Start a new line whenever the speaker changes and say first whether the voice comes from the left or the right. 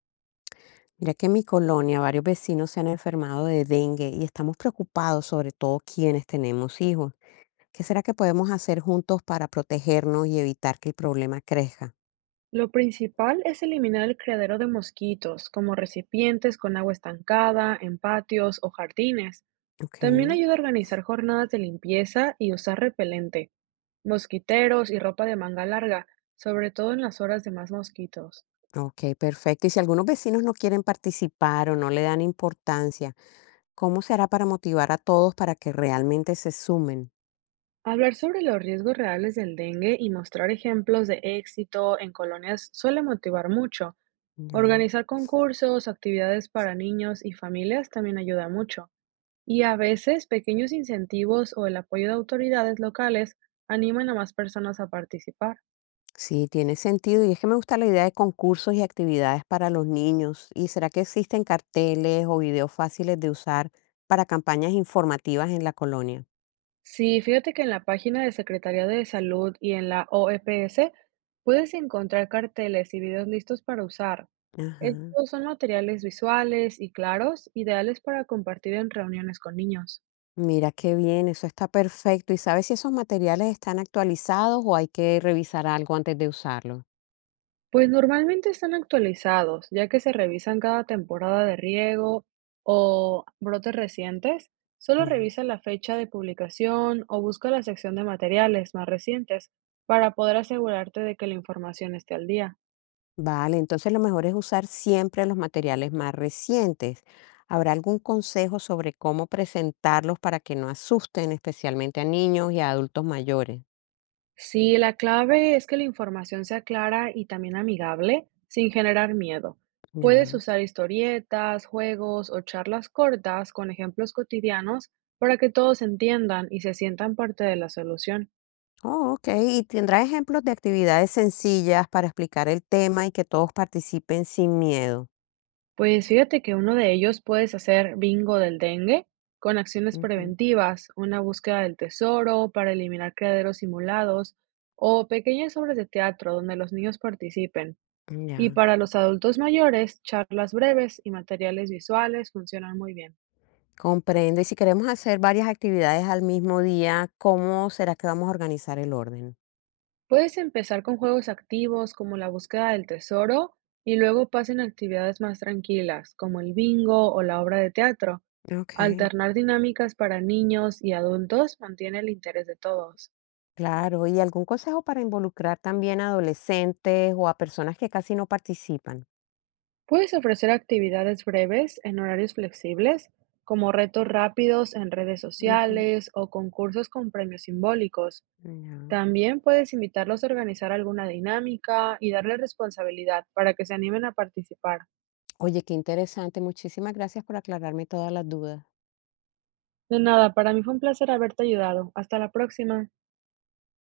left: Mira que en mi colonia varios vecinos se han enfermado de dengue y estamos preocupados, sobre todo quienes tenemos hijos. ¿Qué será que podemos hacer juntos para protegernos y evitar que el problema crezca?
right: Lo principal es eliminar el criadero de mosquitos, como recipientes con agua estancada, en patios o jardines.
left: Ok,
right: También ayuda a organizar jornadas de limpieza y usar repelente, mosquiteros y ropa de manga larga, sobre todo en las horas de más mosquitos.
left: ok, perfecto. Y si algunos vecinos no quieren participar o no le dan importancia, ¿cómo se hará para motivar a todos para que realmente se sumen?
right: Hablar sobre los riesgos reales del dengue y mostrar ejemplos de éxito en colonias suele motivar mucho.
left: Ya.
right: Organizar concursos, actividades para niños y familias también ayuda mucho. Y a veces pequeños incentivos o el apoyo de autoridades locales animan a más personas a participar.
left: Sí, tiene sentido. Y es que me gusta la idea de concursos y actividades para los niños. ¿Y será que existen carteles o videos fáciles de usar para campañas informativas en la colonia?
right: Sí, fíjate que en la página de Secretaría de Salud y en la OEPS puedes encontrar carteles y videos listos para usar.
left: Ajá.
right: Estos son materiales visuales y claros, ideales para compartir en reuniones con niños.
left: Mira qué bien, eso está perfecto. ¿Y sabes si esos materiales están actualizados o hay que revisar algo antes de usarlo?
right: Pues normalmente están actualizados, ya que se revisan cada temporada de riego o brotes recientes. Solo
left: Ya.
right: revisa la fecha de publicación o busca la sección de materiales más recientes para poder asegurarte de que la información esté al día.
left: Vale, entonces lo mejor es usar siempre los materiales más recientes. ¿Habrá algún consejo sobre cómo presentarlos para que no asusten, especialmente a niños y a adultos mayores?
right: Sí, la clave es que la información sea clara y también amigable, sin generar miedo. Puedes
left: Ya.
right: usar historietas, juegos o charlas cortas con ejemplos cotidianos para que todos entiendan y se sientan parte de la solución.
left: Oh, ok. ¿Y tendrá ejemplos de actividades sencillas para explicar el tema y que todos participen sin miedo?
right: Pues fíjate que uno de ellos puedes hacer bingo del dengue con acciones
left: Ujú,
right: preventivas, una búsqueda del tesoro para eliminar criaderos simulados o pequeñas obras de teatro donde los niños participen. Y
left: ya,
right: para los adultos mayores, charlas breves y materiales visuales funcionan muy bien.
left: comprendo. Y si queremos hacer varias actividades al mismo día, ¿cómo será que vamos a organizar el orden?
right: Puedes empezar con juegos activos como la búsqueda del tesoro y luego pasen a actividades más tranquilas como el bingo o la obra de teatro.
left: Ok.
right: Alternar dinámicas para niños y adultos mantiene el interés de todos.
left: Claro. ¿Y algún consejo para involucrar también a adolescentes o a personas que casi no participan?
right: Puedes ofrecer actividades breves en horarios flexibles, como retos rápidos en redes
left: Ujú,
right: sociales o concursos con premios simbólicos.
left: ya.
right: También puedes invitarlos a organizar alguna dinámica y darles responsabilidad para que se animen a participar.
left: Oye, qué interesante. Muchísimas gracias por aclararme todas las dudas.
right: De nada, para mí fue un placer haberte ayudado. Hasta la próxima.